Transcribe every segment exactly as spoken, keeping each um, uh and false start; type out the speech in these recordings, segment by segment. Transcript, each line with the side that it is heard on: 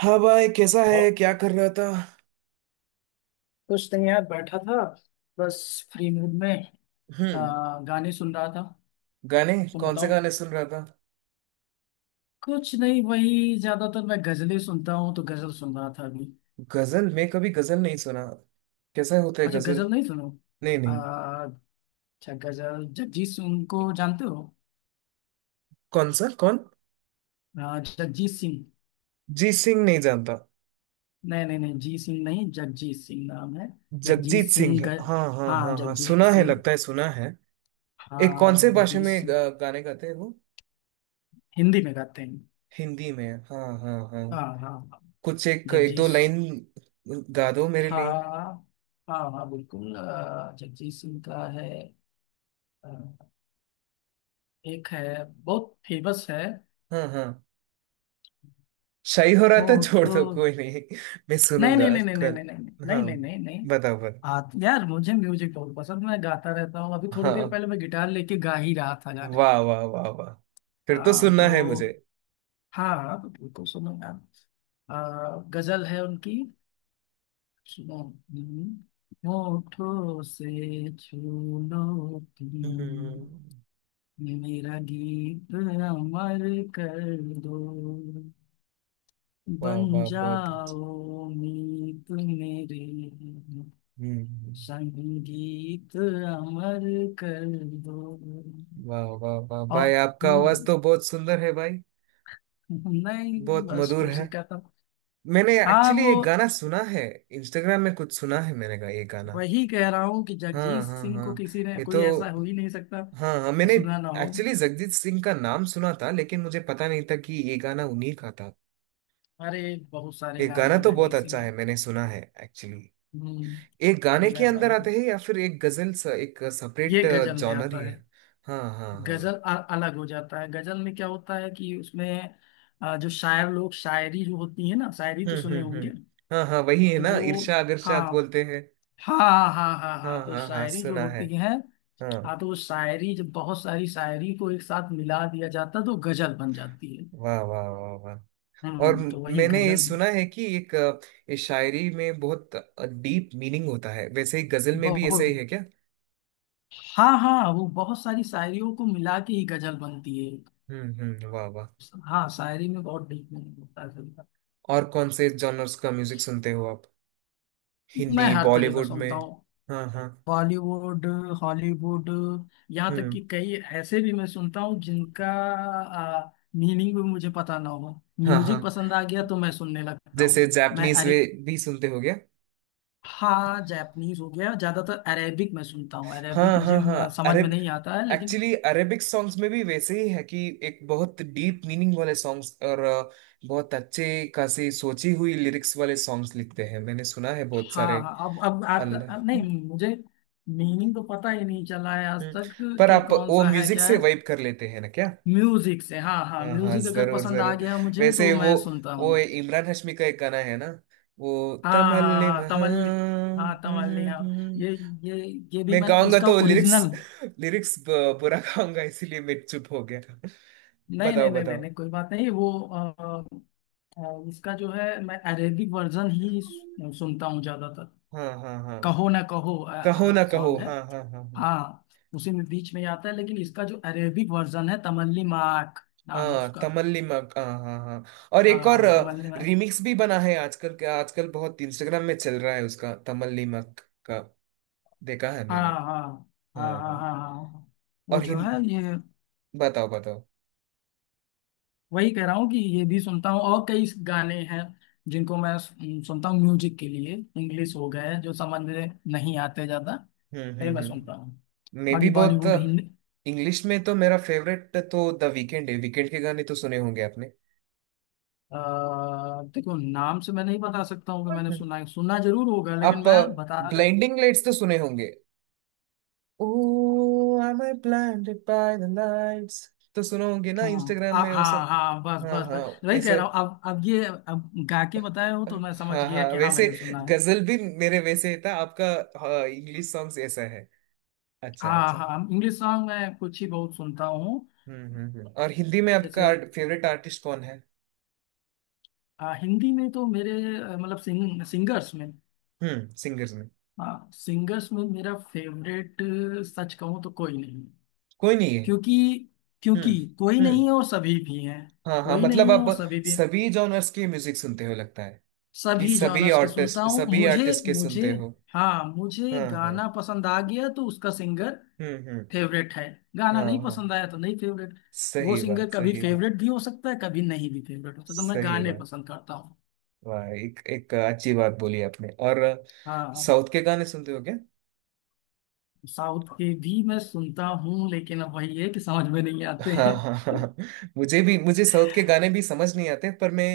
right: हाँ भाई, कैसा है?
left: और
right: क्या कर रहा था?
left: कुछ नहीं यार, बैठा था। बस फ्री मूड में
right: हम्म।
left: आ, गाने सुन रहा था।
right: गाने?
left: तुम
right: कौन से
left: बताओ।
right: गाने सुन रहा था?
left: कुछ नहीं, वही ज्यादातर मैं गजलें सुनता हूँ, तो गजल सुन रहा था अभी।
right: गजल? मैं कभी गजल नहीं सुना। कैसा होता है
left: अच्छा,
right: गजल?
left: गजल नहीं सुनो।
right: नहीं,
left: आ,
right: नहीं।
left: अच्छा, गजल, जगजीत सिंह को जानते हो।
right: कौन सा? कौन?
left: आ, जगजीत सिंह।
right: जी सिंह नहीं जानता।
left: नहीं नहीं नहीं, जी सिंह नहीं, जगजीत सिंह नाम है। जगजीत
right: जगजीत सिंह।
left: सिंह ग...
right: हाँ हाँ
left: हाँ,
right: हाँ हाँ,
left: जगजीत
right: सुना है,
left: सिंह।
right: लगता है सुना है। एक कौन
left: हाँ,
right: से भाषा
left: जगजीत
right: में
left: सिंह,
right: गा- गाने गाते हैं वो?
left: हिंदी में गाते हैं।
right: हिंदी में? हाँ हाँ हाँ।
left: हाँ हाँ,
right: कुछ एक एक दो
left: जगजीत।
right: लाइन गा दो मेरे लिए।
left: हाँ हाँ हाँ, बिल्कुल अ, जगजीत सिंह का है। अ, एक है, बहुत फेमस है।
right: हाँ हाँ, शाही हो रहा था
left: होठ
right: छोड़ दो,
left: नहीं
right: कोई नहीं। मैं
left: नहीं
right: सुनूंगा
left: नहीं नहीं नहीं
right: कल।
left: नहीं नहीं
right: हाँ,
left: नहीं नहीं नहीं नहीं।
right: बताओ बताओ।
left: आ, यार, मुझे म्यूजिक बहुत पसंद, मैं गाता रहता हूँ, अभी थोड़ी देर
right: हाँ,
left: पहले मैं गिटार लेके गा ही रहा था गाने।
right: वाह वाह वाह वाह। फिर तो
left: हाँ
right: सुनना है
left: तो।
right: मुझे।
left: हाँ हाँ, तो बिल्कुल सुनो यार। अ, गजल है उनकी। सुनो। हम्म, होठों से छू लो
right: हम्म।
left: तुम, ये मेरा गीत अमर कर दो,
right: वाह
left: बन
right: वाह, बहुत अच्छा।
left: जाओ मीत मेरे,
right: हम्म हम्म।
left: संगीत अमर कर दो।
right: वाह वाह वाह,
left: और।
right: भाई आपका आवाज
left: हम्म,
right: तो बहुत सुंदर है भाई।
left: नहीं,
right: बहुत
left: बस
right: मधुर है।
left: कोशिश करता हूँ।
right: मैंने
left: हाँ
right: एक्चुअली
left: वो,
right: एक गाना सुना है, इंस्टाग्राम में कुछ सुना है मैंने का ये गाना।
left: वही कह रहा हूँ कि
right: हाँ
left: जगजीत
right: हाँ
left: सिंह को
right: हाँ।
left: किसी ने,
right: ये तो।
left: कोई ऐसा हो ही नहीं सकता
right: हाँ हाँ,
left: कि
right: मैंने
left: सुना ना हो।
right: एक्चुअली जगजीत सिंह का नाम सुना था लेकिन मुझे पता नहीं था कि ये गाना उन्हीं का था।
left: अरे, बहुत सारे
right: ये
left: गाने
right: गाना
left: हैं
right: तो बहुत
left: जगजीत सिंह
right: अच्छा
left: के।
right: है, मैंने सुना है एक्चुअली।
left: हम्म
right: एक
left: ये
right: गाने के
left: गाना
right: अंदर
left: हो,
right: आते हैं या फिर एक गजल सा एक
left: ये
right: सेपरेट
left: गजल में
right: जॉनर ही
left: आता है।
right: है? हाँ हाँ
left: गजल
right: हाँ।
left: अ- अलग हो जाता है। गजल में क्या होता है कि उसमें अ, जो शायर लोग, शायरी जो होती है ना, शायरी
right: हम्म
left: तो सुने
right: हम्म
left: होंगे।
right: हम्म। हाँ हाँ, वही है
left: तो
right: ना,
left: वो।
right: इरशा अगर
left: हाँ
right: शाद बोलते हैं।
left: हाँ हाँ हाँ।
right: हाँ
left: हाँ तो
right: हाँ हाँ,
left: शायरी जो
right: सुना है।
left: होती है। हाँ
right: हाँ,
left: तो वो शायरी जब बहुत सारी शायरी को एक साथ मिला दिया जाता है, तो गजल बन जाती है।
right: वाह वाह वाह वाह। और
left: हम्म
right: म-
left: तो वही
right: मैंने ये
left: गजल।
right: सुना है कि एक अ, इस शायरी में बहुत डीप मीनिंग होता है, वैसे ही गजल में भी ऐसा ही
left: बहुत।
right: है क्या?
left: हाँ हाँ, वो बहुत सारी शायरियों को मिला के ही गजल बनती है।
right: हम्म हम्म, वाह वाह।
left: हाँ, शायरी में बहुत डीप मीनिंग होता है गजल का।
right: और कौन से जॉनर्स का म्यूजिक सुनते हो आप?
left: मैं
right: हिंदी
left: हर तरह का
right: बॉलीवुड
left: सुनता
right: में?
left: हूँ।
right: हाँ हाँ।
left: बॉलीवुड, हॉलीवुड, यहाँ तक
right: हम्म।
left: कि कई ऐसे भी मैं सुनता हूँ जिनका मीनिंग भी मुझे पता ना हो।
right: हाँ हाँ।
left: म्यूजिक पसंद आ गया तो मैं सुनने लगता हूँ।
right: जैसे
left: मैं,
right: जापानीज
left: अरे,
right: वे भी सुनते हो गया?
left: हाँ, जापानीज हो गया, ज्यादातर अरेबिक मैं सुनता हूँ। अरेबिक
right: हाँ
left: मुझे
right: हाँ
left: अ,
right: हाँ,
left: समझ में
right: अरेब,
left: नहीं आता है, लेकिन
right: एक्चुअली अरेबिक सॉन्ग्स में भी वैसे ही है कि एक बहुत डीप मीनिंग वाले सॉन्ग्स और अ, बहुत अच्छे खासी सोची हुई लिरिक्स वाले सॉन्ग्स लिखते हैं, मैंने सुना है बहुत
left: हाँ
right: सारे।
left: हाँ। अब अब आता, अब
right: अल्लाह।
left: नहीं, मुझे मीनिंग तो पता ही नहीं चला है आज
right: हम्म।
left: तक
right: पर
left: कि
right: आप
left: कौन
right: वो
left: सा है,
right: म्यूजिक
left: क्या
right: से
left: है।
right: वाइब कर लेते हैं ना क्या?
left: म्यूजिक से, हाँ हाँ,
right: हाँ हाँ,
left: म्यूजिक अगर
right: जरूर
left: पसंद आ
right: जरूर।
left: गया मुझे
right: वैसे
left: तो
right: वो
left: मैं सुनता हूँ।
right: वो इमरान हाशमी का एक गाना है ना, वो
left: हाँ हाँ हाँ
right: तमल्लिम
left: हाँ, तमल्ली।
right: हाँ।
left: हाँ, तमल्ली, हाँ। ये ये ये भी
right: मैं
left: मैंने
right: गाऊंगा
left: इसका
right: तो लिरिक्स,
left: ओरिजिनल,
right: लिरिक्स बुरा गाऊंगा, इसीलिए मैं चुप हो गया।
left: नहीं
right: बताओ
left: नहीं नहीं नहीं
right: बताओ।
left: नहीं, कोई बात नहीं। वो अ, अ, इसका जो है, मैं अरेबिक वर्जन ही सु- सुनता हूँ ज्यादातर।
right: हाँ हाँ हाँ।
left: कहो ना कहो
right: कहो ना कहो
left: सॉन्ग है।
right: हाँ हाँ हाँ हाँ।
left: हाँ, उसी में बीच में आता है, लेकिन इसका जो अरेबिक वर्जन है, तमल्ली माक नाम है
right: हाँ
left: उसका।
right: तमल्ली मग हाँ हाँ हाँ। और एक और
left: हाँ, तमल्ली माक।
right: रिमिक्स भी बना है, आजकल के आजकल बहुत इंस्टाग्राम में चल रहा है उसका, तमल्ली मग का देखा है
left: हाँ
right: मैंने।
left: हाँ हाँ
right: हाँ
left: हाँ हाँ
right: हाँ।
left: हाँ हाँ। वो
right: और
left: जो
right: हिंद,
left: है ये,
right: बताओ बताओ।
left: वही कह रहा हूँ कि ये भी सुनता हूँ, और कई गाने हैं जिनको मैं सुन- सुनता हूँ म्यूजिक के लिए। इंग्लिश हो गए, जो समझ में नहीं आते ज्यादा।
right: हम्म
left: नहीं,
right: हम्म
left: मैं सुनता
right: हम्म।
left: हूँ।
right: मैं भी
left: बाकी
right: बहुत,
left: बॉलीवुड हिंदी।
right: इंग्लिश में तो मेरा फेवरेट तो द वीकेंड है। वीकेंड के गाने तो सुने होंगे आपने।
left: अ, देखो, नाम से मैं नहीं बता सकता हूँ कि मैंने सुना है। सुना जरूर होगा,
right: आप
left: लेकिन मैं बता, अगर
right: ब्लाइंडिंग लाइट्स तो सुने होंगे, ओ am I blinded by the lights, तो सुने होंगे ना
left: हाँ
right: इंस्टाग्राम
left: आ,
right: में वो
left: हाँ
right: सब।
left: हाँ, बस
right: हाँ
left: बस
right: हाँ,
left: बस
right: ये
left: वही कह रहा हूँ।
right: सब।
left: अब अब ये, अब गा के बताए हो तो मैं समझ
right: हाँ
left: गया
right: हाँ,
left: कि हाँ,
right: वैसे
left: मैंने सुना है।
right: गजल भी मेरे वैसे था, आपका इंग्लिश सॉन्ग्स ऐसा है। अच्छा
left: हाँ
right: अच्छा।
left: हाँ, इंग्लिश सॉन्ग मैं कुछ ही, बहुत सुनता हूँ
right: हम्म हम्म हम्म। और हिंदी में
left: जैसे।
right: आपका फेवरेट आर्टिस्ट कौन है?
left: हाँ, हिंदी में तो मेरे अ, मतलब सिंग, सिंगर्स में,
right: हम्म, सिंगर्स में?
left: हाँ, सिंगर्स में मेरा फेवरेट सच कहूँ तो कोई नहीं।
right: कोई नहीं है?
left: क्योंकि क्योंकि
right: हम्म
left: कोई नहीं
right: हम्म।
left: है और सभी भी हैं।
right: हाँ हाँ,
left: कोई
right: मतलब
left: नहीं है
right: आप
left: और सभी भी,
right: सभी जॉनर्स की म्यूजिक सुनते हो लगता है, कि
left: सभी
right: सभी
left: जॉनर्स के सुनता
right: आर्टिस्ट,
left: हूँ
right: सभी
left: मुझे।
right: आर्टिस्ट के
left: मुझे,
right: सुनते हो।
left: हाँ, मुझे
right: हाँ हाँ।
left: गाना पसंद आ गया तो उसका सिंगर
right: हम्म हम्म।
left: फेवरेट है। गाना
right: हाँ
left: नहीं
right: हाँ,
left: पसंद आया तो नहीं फेवरेट। वो
right: सही
left: सिंगर
right: बात,
left: कभी
right: सही बात।
left: फेवरेट भी हो सकता है, कभी नहीं भी फेवरेट हो सकता, मैं
right: सही
left: गाने
right: बात।
left: पसंद करता हूँ।
right: वाह, एक एक अच्छी बात बोली आपने। और
left: हाँ,
right: साउथ के गाने सुनते हो क्या?
left: साउथ के भी मैं सुनता हूँ, लेकिन अब वही है कि समझ में नहीं आते
right: हाँ
left: हैं।
right: हाँ हाँ हाँ। मुझे भी, मुझे साउथ के गाने भी समझ नहीं आते, पर मैं,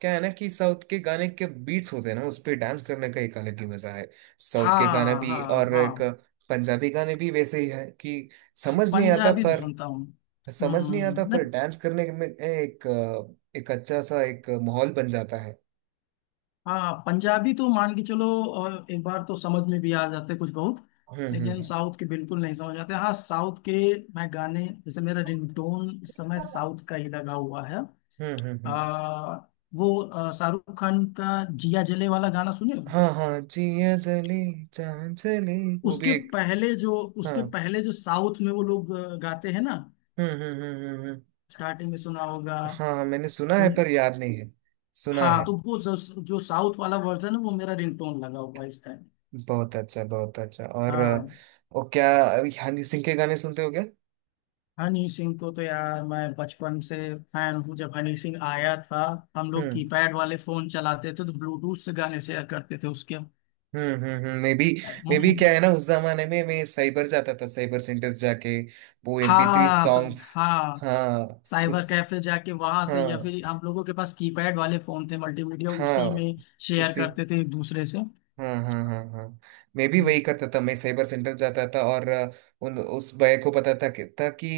right: क्या है ना कि साउथ के गाने के बीट्स होते हैं ना, उस पे डांस करने का एक अलग ही मजा है। साउथ के गाने
left: हाँ
right: भी
left: हाँ
right: और एक
left: हाँ
right: पंजाबी गाने भी वैसे ही है कि
left: हाँ,
right: समझ नहीं आता
left: पंजाबी तो
right: पर,
left: सुनता हूँ।
right: समझ नहीं आता
left: हम्म
right: पर
left: नहीं,
right: डांस करने में एक, एक अच्छा सा एक माहौल बन जाता है।
left: हाँ, पंजाबी तो मान के चलो। और एक बार तो समझ में भी आ जाते कुछ बहुत,
right: हम्म
left: लेकिन
right: हम्म
left: साउथ के बिल्कुल नहीं समझ आते। हाँ, साउथ के, मैं गाने जैसे मेरा रिंगटोन इस समय साउथ का ही लगा हुआ है।
right: हम्म हम्म हम्म।
left: आ, वो आ, शाहरुख खान का जिया जले वाला गाना सुने हो।
right: हाँ हाँ, जिया जली जान चली, वो भी
left: उसके
right: एक।
left: पहले जो
right: हाँ।
left: उसके पहले जो साउथ में वो लोग अ, गाते हैं ना,
right: हम्म हम्म हम्म हम्म हम्म।
left: स्टार्टिंग में सुना होगा।
right: हाँ, मैंने सुना है
left: उन-
right: पर याद नहीं है। सुना है।
left: हाँ, तो वो जो, जो साउथ वाला वर्जन है वो मेरा रिंगटोन लगा हुआ है इस टाइम।
right: बहुत अच्छा, बहुत अच्छा। और अ,
left: हाँ,
right: वो क्या, हनी सिंह के गाने सुनते हो क्या?
left: हनी सिंह को तो यार, मैं बचपन से फैन हूँ। जब हनी सिंह आया था, हम लोग
right: हम्म
left: कीपैड वाले फोन चलाते थे तो ब्लूटूथ से गाने शेयर करते थे उसके।
right: हम्म हम्म हम्म। मैं भी, मैं भी
left: हम्म।
right: क्या है ना, उस जमाने में मैं साइबर जाता था, साइबर सेंटर जाके वो एमपी थ्री
left: हाँ, सं-
right: सॉन्ग्स।
left: हाँ,
right: हाँ उस,
left: साइबर कैफे जाके, वहां से, या
right: हाँ
left: फिर हम लोगों के पास कीपैड वाले फोन थे, मल्टीमीडिया उसी
right: हाँ
left: में शेयर
right: उसी,
left: करते थे एक दूसरे से।
right: हाँ हाँ हाँ हाँ, मैं भी
left: हम्म।
right: वही करता था। मैं साइबर सेंटर जाता था और अ, उन उस भैया को पता था कि, था कि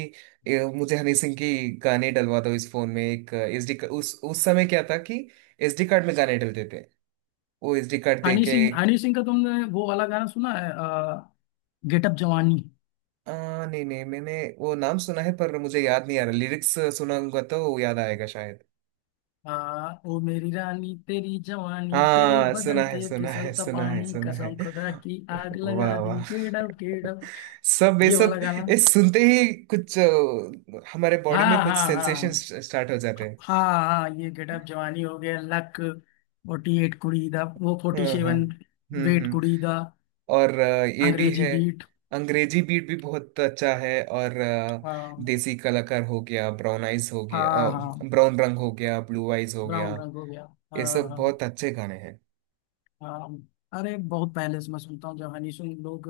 right: ए, मुझे हनी सिंह की गाने डलवा दो इस फोन में एक एसडी, उस उस समय क्या था कि एसडी कार्ड में गाने डलते थे, वो एसडी कार्ड दे
left: हनी
right: के।
left: सिंह, हनी सिंह का तुमने वो वाला गाना सुना है, अ, गेटअप जवानी।
right: आ, नहीं नहीं, मैंने वो नाम सुना है पर मुझे याद नहीं आ रहा लिरिक्स, सुनाऊंगा तो वो याद आएगा शायद।
left: आ, ओ मेरी रानी तेरी जवानी, तेरे
right: हाँ, सुना
left: बदन
right: है
left: पे
right: सुना है
left: फिसलता
right: सुना है
left: पानी,
right: सुना
left: कसम
right: है
left: खुदा की आग लगा
right: वाह
left: दी,
right: वाह।
left: केडम केडम।
right: सब वे
left: ये वाला
right: सब,
left: गाना।
right: ये सुनते ही कुछ अ, हमारे बॉडी
left: हाँ
right: में कुछ
left: हाँ हाँ
right: सेंसेशन स्टार्ट हो जाते
left: हाँ
right: हैं।
left: हाँ। ये गेटअप जवानी हो गया, लक फोर्टी एट कुड़ी दा, वो फोर्टी
right: हाँ हाँ।
left: सेवन
right: हम्म
left: वेट
right: हम्म।
left: कुड़ी दा,
right: और अ, ये भी
left: अंग्रेजी
right: है
left: बीट।
right: अंग्रेजी बीट भी बहुत अच्छा है। और अ,
left: हाँ
right: देसी कलाकार हो गया, ब्राउन आइज हो गया,
left: हाँ हाँ।
right: ब्राउन रंग हो गया, ब्लू आइज हो गया,
left: ब्राउन रंग हो गया।
right: ये
left: हाँ
right: सब
left: हाँ
right: बहुत अच्छे गाने हैं।
left: हाँ। अरे, बहुत पहले से मैं सुनता हूँ जब हनी सिंह लोग,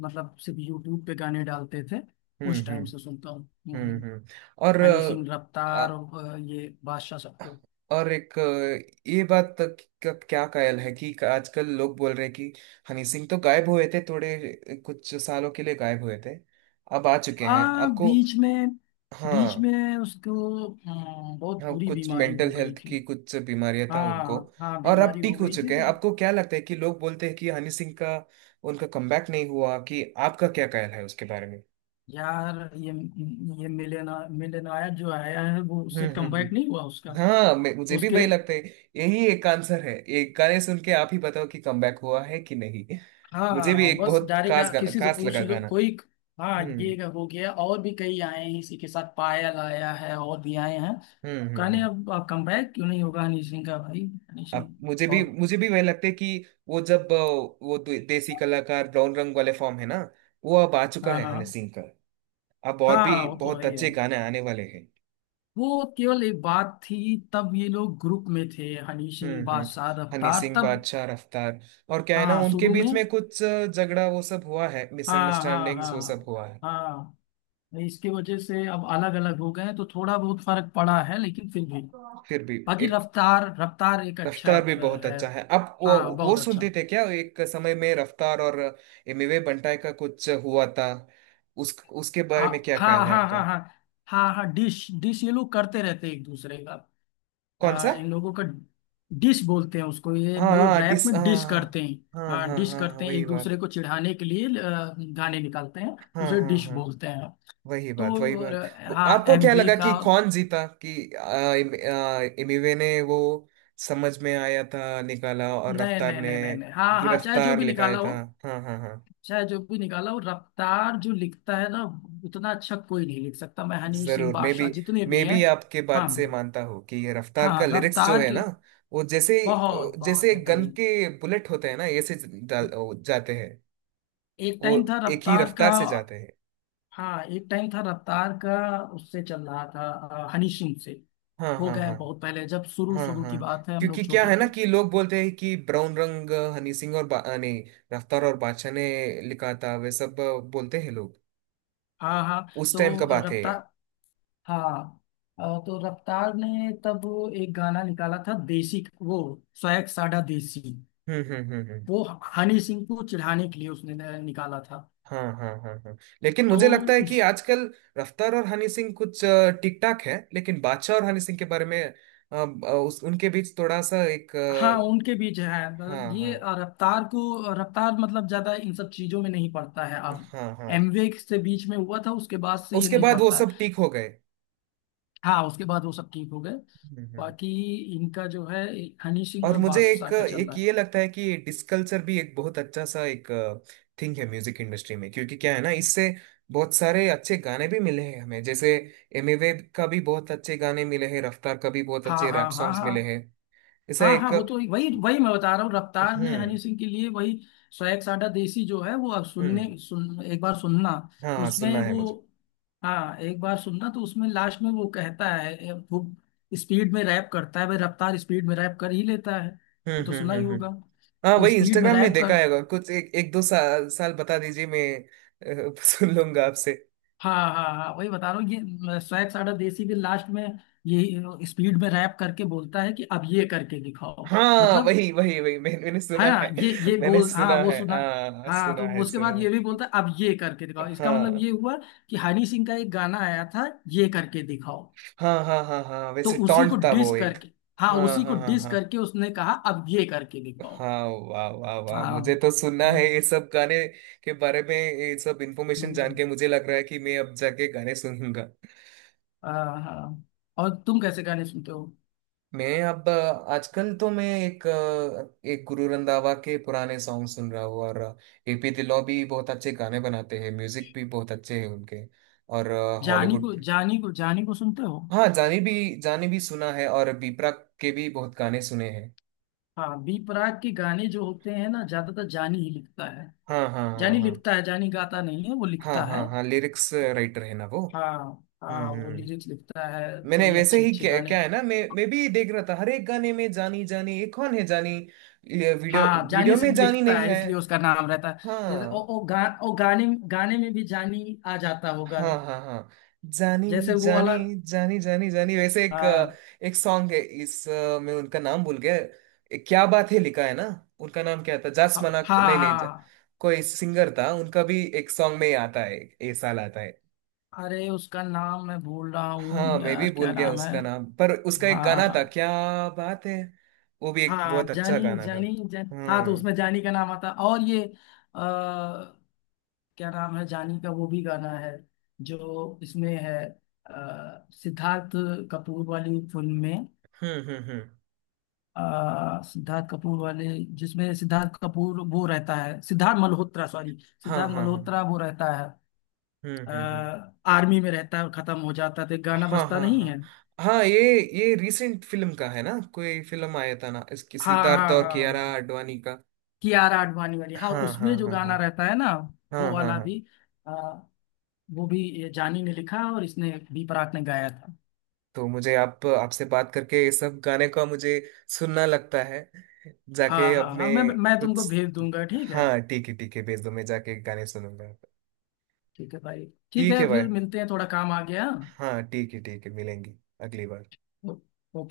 left: मतलब, सिर्फ यूट्यूब पे गाने डालते थे,
right: हम्म
left: उस
right: हम्म
left: टाइम से सुनता हूँ।
right: हम्म
left: हम्म,
right: हम्म। और
left: हनी सिंह, रफ्तार और अ, ये बादशाह सबको।
right: और एक अ, ये बात तक का क्या कायल है कि आजकल लोग बोल रहे हैं कि हनी सिंह तो गायब हुए थे थोड़े, कुछ सालों के लिए गायब हुए थे, अब आ चुके हैं।
left: हाँ,
right: आपको
left: बीच में, बीच
right: हाँ।
left: में उसको अ, बहुत
right: हाँ,
left: बुरी
right: कुछ
left: बीमारी
right: मेंटल
left: हो गई
right: हेल्थ
left: थी।
right: की कुछ बीमारियां था उनको।
left: हाँ हाँ,
right: और अब
left: बीमारी
right: ठीक
left: हो
right: हो
left: गई थी
right: चुके हैं,
left: तो
right: आपको क्या लगता है कि लोग बोलते हैं कि हनी सिंह का, उनका कमबैक नहीं हुआ, कि आपका क्या कायल है उसके बारे में?
left: यार ये ये मिलेना मिलेनायक जो आया है, वो
right: हम्म
left: उससे
right: हम्म
left: कमबैक नहीं
right: हम्म।
left: हुआ उसका।
right: हाँ मैं- मुझे भी
left: उसके,
right: वही लगता है। यही एक आंसर है, एक गाने सुन के आप ही बताओ कि कमबैक हुआ है कि नहीं। मुझे भी
left: हाँ,
right: एक
left: बस
right: बहुत खास
left: डायरेक्ट
right: गाना,
left: किसी से
right: खास
left: पूछ
right: लगा
left: लो
right: गाना।
left: कोई। हाँ, ये
right: हम्म
left: हो गया, और भी कई आए हैं इसी के साथ, पायल आया है, और भी आए हैं,
right: हम्म हम्म
left: कहने
right: हम्म।
left: अब कमबैक क्यों नहीं होगा हनी सिंह का, भाई। हनी सिंह,
right: अब मुझे भी,
left: बहुत।
right: मुझे भी वही लगता है कि वो जब अ, वो दे- देसी कलाकार, ब्राउन रंग वाले फॉर्म है ना, वो अब आ चुका
left: हाँ
right: है हनी
left: हाँ
right: सिंह का। अब और भी
left: हाँ, वो तो है
right: बहुत
left: ही है,
right: अच्छे गाने आने वाले हैं।
left: वो केवल एक बात थी तब ये लोग ग्रुप में थे, हनी सिंह,
right: हम्म हम्म।
left: बादशाह,
right: हनी
left: रफ्तार
right: सिंह
left: तब।
right: बादशाह रफ्तार, और क्या है ना,
left: हाँ,
right: उनके
left: शुरू में,
right: बीच में कुछ अ, झगड़ा वो सब हुआ है,
left: हाँ हाँ
right: मिसअंडरस्टैंडिंग्स वो सब
left: हाँ
right: हुआ है।
left: हाँ, इसकी वजह से अब अलग अलग हो गए हैं, तो थोड़ा बहुत फर्क पड़ा है, लेकिन फिर भी
right: फिर भी
left: बाकी
right: एक,
left: रफ्तार, रफ्तार एक अच्छा
right: रफ्तार भी
left: अ,
right: बहुत
left: है।
right: अच्छा है। आप वो
left: हाँ,
right: वो
left: बहुत अच्छा।
right: सुनते थे क्या, एक समय में रफ्तार और एमिवे बंटाई का कुछ हुआ था, उस, उसके बारे
left: आ,
right: में क्या
left: हाँ हाँ
right: ख्याल है
left: हाँ
right: आपका?
left: हाँ हाँ हाँ, डिश डिश ये लोग करते रहते हैं एक दूसरे का।
right: कौन
left: आ,
right: सा?
left: इन लोगों का डिश बोलते हैं उसको, ये
right: हाँ
left: लोग
right: हाँ,
left: रैप
right: डिस
left: में डिश
right: हाँ।
left: करते हैं।
right: हाँ हाँ
left: हाँ,
right: हाँ हाँ,
left: डिश
right: हाँ, हाँ,
left: करते हैं
right: वही
left: एक
right: बात।
left: दूसरे को चिढ़ाने के लिए अ, गाने निकालते हैं,
right: हाँ
left: उसे
right: हाँ
left: डिश
right: हाँ,
left: बोलते हैं।
right: वही बात, वही
left: तो और,
right: बात। वो,
left: हाँ,
right: आपको क्या
left: एमवे
right: लगा
left: का,
right: कि कौन जीता, कि आ, एम- आ, एमिवे ने वो समझ में आया था निकाला, और
left: नहीं
right: रफ्तार
left: नहीं
right: ने
left: नहीं नहीं नहीं, हाँ हाँ, चाहे जो
right: गिरफ्तार
left: भी
right: लिखाया
left: निकाला हो,
right: था। हाँ हाँ हाँ,
left: चाहे जो भी निकाला, वो रफ्तार जो लिखता है ना, उतना अच्छा कोई नहीं लिख सकता, मैं हनीश सिंह
right: जरूर। मे बी,
left: बादशाह जितने भी
right: मे
left: हैं।
right: बी आपके बात
left: हाँ
right: से मानता हूँ कि ये रफ्तार का
left: हाँ,
right: लिरिक्स जो
left: रफ्तार
right: है ना,
left: की
right: वो जैसे,
left: बहुत बहुत
right: जैसे गन
left: बेहतरीन,
right: के बुलेट होते हैं ना ऐसे डाल- जाते हैं,
left: एक
right: वो
left: टाइम था
right: एक ही
left: रफ्तार
right: रफ्तार
left: का।
right: से जाते हैं।
left: हाँ, एक टाइम था रफ्तार का, उससे चल रहा था अ, हनीश सिंह से,
right: हाँ
left: हो
right: हाँ
left: गए हैं
right: हाँ
left: बहुत पहले, जब शुरू
right: हाँ
left: शुरू की
right: हाँ।
left: बात है हम
right: क्योंकि
left: लोग
right: क्या
left: छोटे
right: है ना
left: थे।
right: कि लोग बोलते हैं कि ब्राउन रंग हनी सिंह और बा, आ, नहीं, रफ्तार और बादशाह ने लिखा था वे सब, बोलते हैं लोग,
left: हाँ हाँ,
right: उस टाइम का
left: तो
right: बात है
left: रफ्तार,
right: ये।
left: हाँ, अ, तो रफ्तार ने तब एक गाना निकाला था, देसी। वो सोएग साडा देसी,
right: हम्म हम्म हम्म हम्म।
left: वो हनी सिंह को चिढ़ाने के लिए उसने न- निकाला था
right: हाँ हाँ हाँ हाँ, लेकिन
left: तो,
right: मुझे लगता है कि
left: उस
right: आजकल रफ्तार और हनी सिंह कुछ ठीक ठाक है, लेकिन बादशाह और हनी सिंह के बारे में अ, अ, उस, उनके बीच थोड़ा सा एक
left: हाँ,
right: अ,
left: उनके बीच है। मतलब
right: हाँ
left: ये
right: हाँ
left: रफ्तार को, रफ्तार मतलब ज्यादा इन सब चीजों में नहीं पड़ता है अब,
right: हाँ हाँ,
left: एमवे से बीच में हुआ था, उसके बाद से ये
right: उसके
left: नहीं
right: बाद वो
left: पड़ता है।
right: सब ठीक हो गए।
left: हाँ, उसके बाद वो सब ठीक हो गए।
right: हम्म, हम्म।
left: बाकी इनका जो है, हनी सिंह
right: और
left: और
right: मुझे
left: बादशाह
right: एक
left: का चल
right: एक
left: रहा है।
right: ये लगता है कि डिसकल्चर भी एक बहुत अच्छा सा एक थिंग है म्यूजिक इंडस्ट्री में, क्योंकि क्या है ना, इससे बहुत सारे अच्छे गाने भी मिले हैं हमें। जैसे एमिवे का भी बहुत अच्छे गाने मिले हैं, रफ्तार का भी बहुत
left: हाँ
right: अच्छे रैप
left: हाँ हाँ
right: सॉन्ग्स मिले
left: हाँ
right: हैं, ऐसा
left: हाँ हाँ,
right: एक।
left: वो तो वही वही मैं बता रहा हूँ। रफ्तार ने हनी
right: हम्म
left: सिंह के लिए वही सौ एक साडा देसी जो है, वो अब सुनने,
right: हम्म।
left: सुन एक बार सुनना तो
right: हाँ, सुनना
left: उसमें
right: है मुझे।
left: वो, हाँ, एक बार सुनना। तो उसमें लास्ट में वो कहता है, ए, वो स्पीड में रैप करता है भाई, रफ्तार स्पीड में रैप कर ही लेता है,
right: हम्म
left: ये तो
right: हम्म
left: सुना
right: हम्म
left: ही होगा।
right: हम्म। हाँ,
left: वो
right: वही
left: स्पीड में
right: इंस्टाग्राम में
left: रैप
right: देखा
left: कर,
right: है कुछ एक एक दो साल, साल बता दीजिए मैं अ, सुन लूंगा आपसे।
left: हाँ हाँ हाँ, वही बता रहा हूँ, ये सौ एक साडा देसी भी लास्ट में यही स्पीड में रैप करके बोलता है कि अब ये करके दिखाओ।
right: हाँ,
left: मतलब,
right: वही वही वही, मैंने मैंने सुना
left: है ना,
right: है
left: ये ये
right: मैंने
left: बोल,
right: सुना
left: हाँ, वो
right: है,
left: सुना।
right: हाँ
left: हाँ
right: सुना
left: तो
right: है
left: उसके
right: सुना
left: बाद
right: है।
left: ये भी बोलता है, अब ये करके दिखाओ, इसका मतलब
right: हाँ
left: ये हुआ कि हनी सिंह का एक गाना आया था, ये करके दिखाओ,
right: हाँ हाँ हाँ। हाँ
left: तो
right: वैसे
left: उसी को
right: टॉन्ट था
left: डिस
right: वो एक।
left: करके, हाँ,
right: हाँ
left: उसी को
right: हाँ हाँ
left: डिस
right: हाँ।
left: करके उसने कहा अब ये करके दिखाओ।
right: हाँ वाह वाह वाह,
left: हाँ,
right: मुझे तो सुनना है
left: हम्म,
right: ये सब गाने के बारे में, ये सब इंफॉर्मेशन जान
left: हम्म,
right: के मुझे लग रहा है कि मैं अब जाके गाने सुनूंगा।
left: हाँ हाँ। और तुम कैसे गाने सुनते हो।
right: मैं अब अ, आजकल तो मैं एक अ, एक गुरु रंधावा के पुराने सॉन्ग सुन रहा हूँ और एपी दिलो भी बहुत अच्छे गाने बनाते हैं, म्यूजिक भी बहुत अच्छे हैं उनके। और
left: जानी को
right: हॉलीवुड।
left: जानी को जानी को सुनते हो।
right: हाँ जानी भी, जानी भी सुना है, और बीपरा के भी बहुत गाने सुने हैं।
left: हाँ, बी प्राक के गाने जो होते हैं ना, ज्यादातर जानी ही लिखता है,
right: हाँ हाँ हाँ
left: जानी
right: हाँ।
left: लिखता है, जानी गाता नहीं है, वो
right: हाँ
left: लिखता
right: हाँ
left: है।
right: हाँ, लिरिक्स राइटर है ना वो।
left: हाँ
right: हम्म
left: हाँ,
right: हम्म
left: वो
right: हम्म।
left: लिरिक्स लिखता है,
right: मैंने
left: कई
right: वैसे
left: अच्छे
right: ही
left: अच्छे
right: क्या,
left: गाने।
right: क्या है ना, मैं मैं भी देख रहा था हर एक गाने में जानी जानी, ये कौन है जानी, ये वीडियो,
left: हाँ, जानी
right: वीडियो में
left: सिर्फ
right: जानी
left: लिखता
right: नहीं
left: है,
right: है।
left: इसलिए उसका नाम रहता है, जैसे ओ
right: हाँ
left: ओ, गा, ओ गाने गाने में भी जानी आ जाता होगा,
right: हाँ हाँ हाँ। जानी
left: जैसे वो
right: जानी
left: वाला।
right: जानी जानी जानी, वैसे एक अ,
left: हाँ
right: एक सॉन्ग है इस अ, मैं उनका नाम भूल गया, ए, क्या बात है लिखा है ना, उनका नाम क्या था, जास
left: हाँ
right: मना,
left: हाँ
right: नहीं नहीं जा,
left: हाँ।
right: कोई सिंगर था, उनका भी एक सॉन्ग में ही आता है ये, साल आता है।
left: अरे, उसका नाम मैं भूल रहा
right: हाँ
left: हूँ
right: मैं भी
left: यार,
right: भूल
left: क्या
right: गया
left: नाम है,
right: उसका नाम, पर उसका एक
left: हाँ
right: गाना
left: हाँ
right: था, क्या बात है, वो भी एक
left: हाँ,
right: बहुत अच्छा
left: जानी
right: गाना था।
left: जानी जान हाँ तो
right: हम्म
left: उसमें जानी का नाम आता, और ये क्या नाम है, जानी का वो भी गाना है जो इसमें है, अ, सिद्धार्थ कपूर वाली फिल्म में,
right: हम्म हम्म हम्म।
left: अ, सिद्धार्थ कपूर वाले, जिसमें सिद्धार्थ कपूर वो रहता है, सिद्धार्थ मल्होत्रा, सॉरी,
right: हाँ
left: सिद्धार्थ
right: हाँ हाँ।
left: मल्होत्रा वो रहता है,
right: हम्म
left: अ,
right: हम्म हम्म।
left: आर्मी में रहता है और खत्म हो जाता है तो एक गाना
right: हाँ
left: बजता
right: हाँ
left: नहीं
right: हाँ
left: है।
right: हाँ, ये ये रीसेंट फिल्म का है ना, कोई फिल्म आया था ना इसकी,
left: हाँ
right: सिद्धार्थ
left: हाँ
right: और
left: हाँ
right: कियारा
left: हाँ,
right: आडवाणी का।
left: कियारा आडवाणी वाली, हाँ
right: हाँ हाँ
left: उसमें जो
right: हाँ हाँ।
left: गाना रहता है ना,
right: हाँ
left: वो
right: हाँ
left: वाला
right: हाँ।
left: भी अ, वो भी ये जानी ने लिखा और इसने भी प्राक ने गाया था।
right: तो मुझे आप, आपसे बात करके ये सब गाने का मुझे सुनना लगता है, जाके
left: हाँ
right: अब
left: हाँ
right: मैं
left: हाँ, मैं मैं तुमको
right: कुछ।
left: भेज दूंगा, ठीक है,
right: हाँ ठीक है ठीक है, भेज दो, मैं जाके गाने सुनूंगा।
left: ठीक है भाई, ठीक
right: ठीक
left: है,
right: है भाई।
left: फिर मिलते हैं, थोड़ा काम आ गया।
right: हाँ ठीक है ठीक है, मिलेंगे अगली बार।
left: ओ- ओके।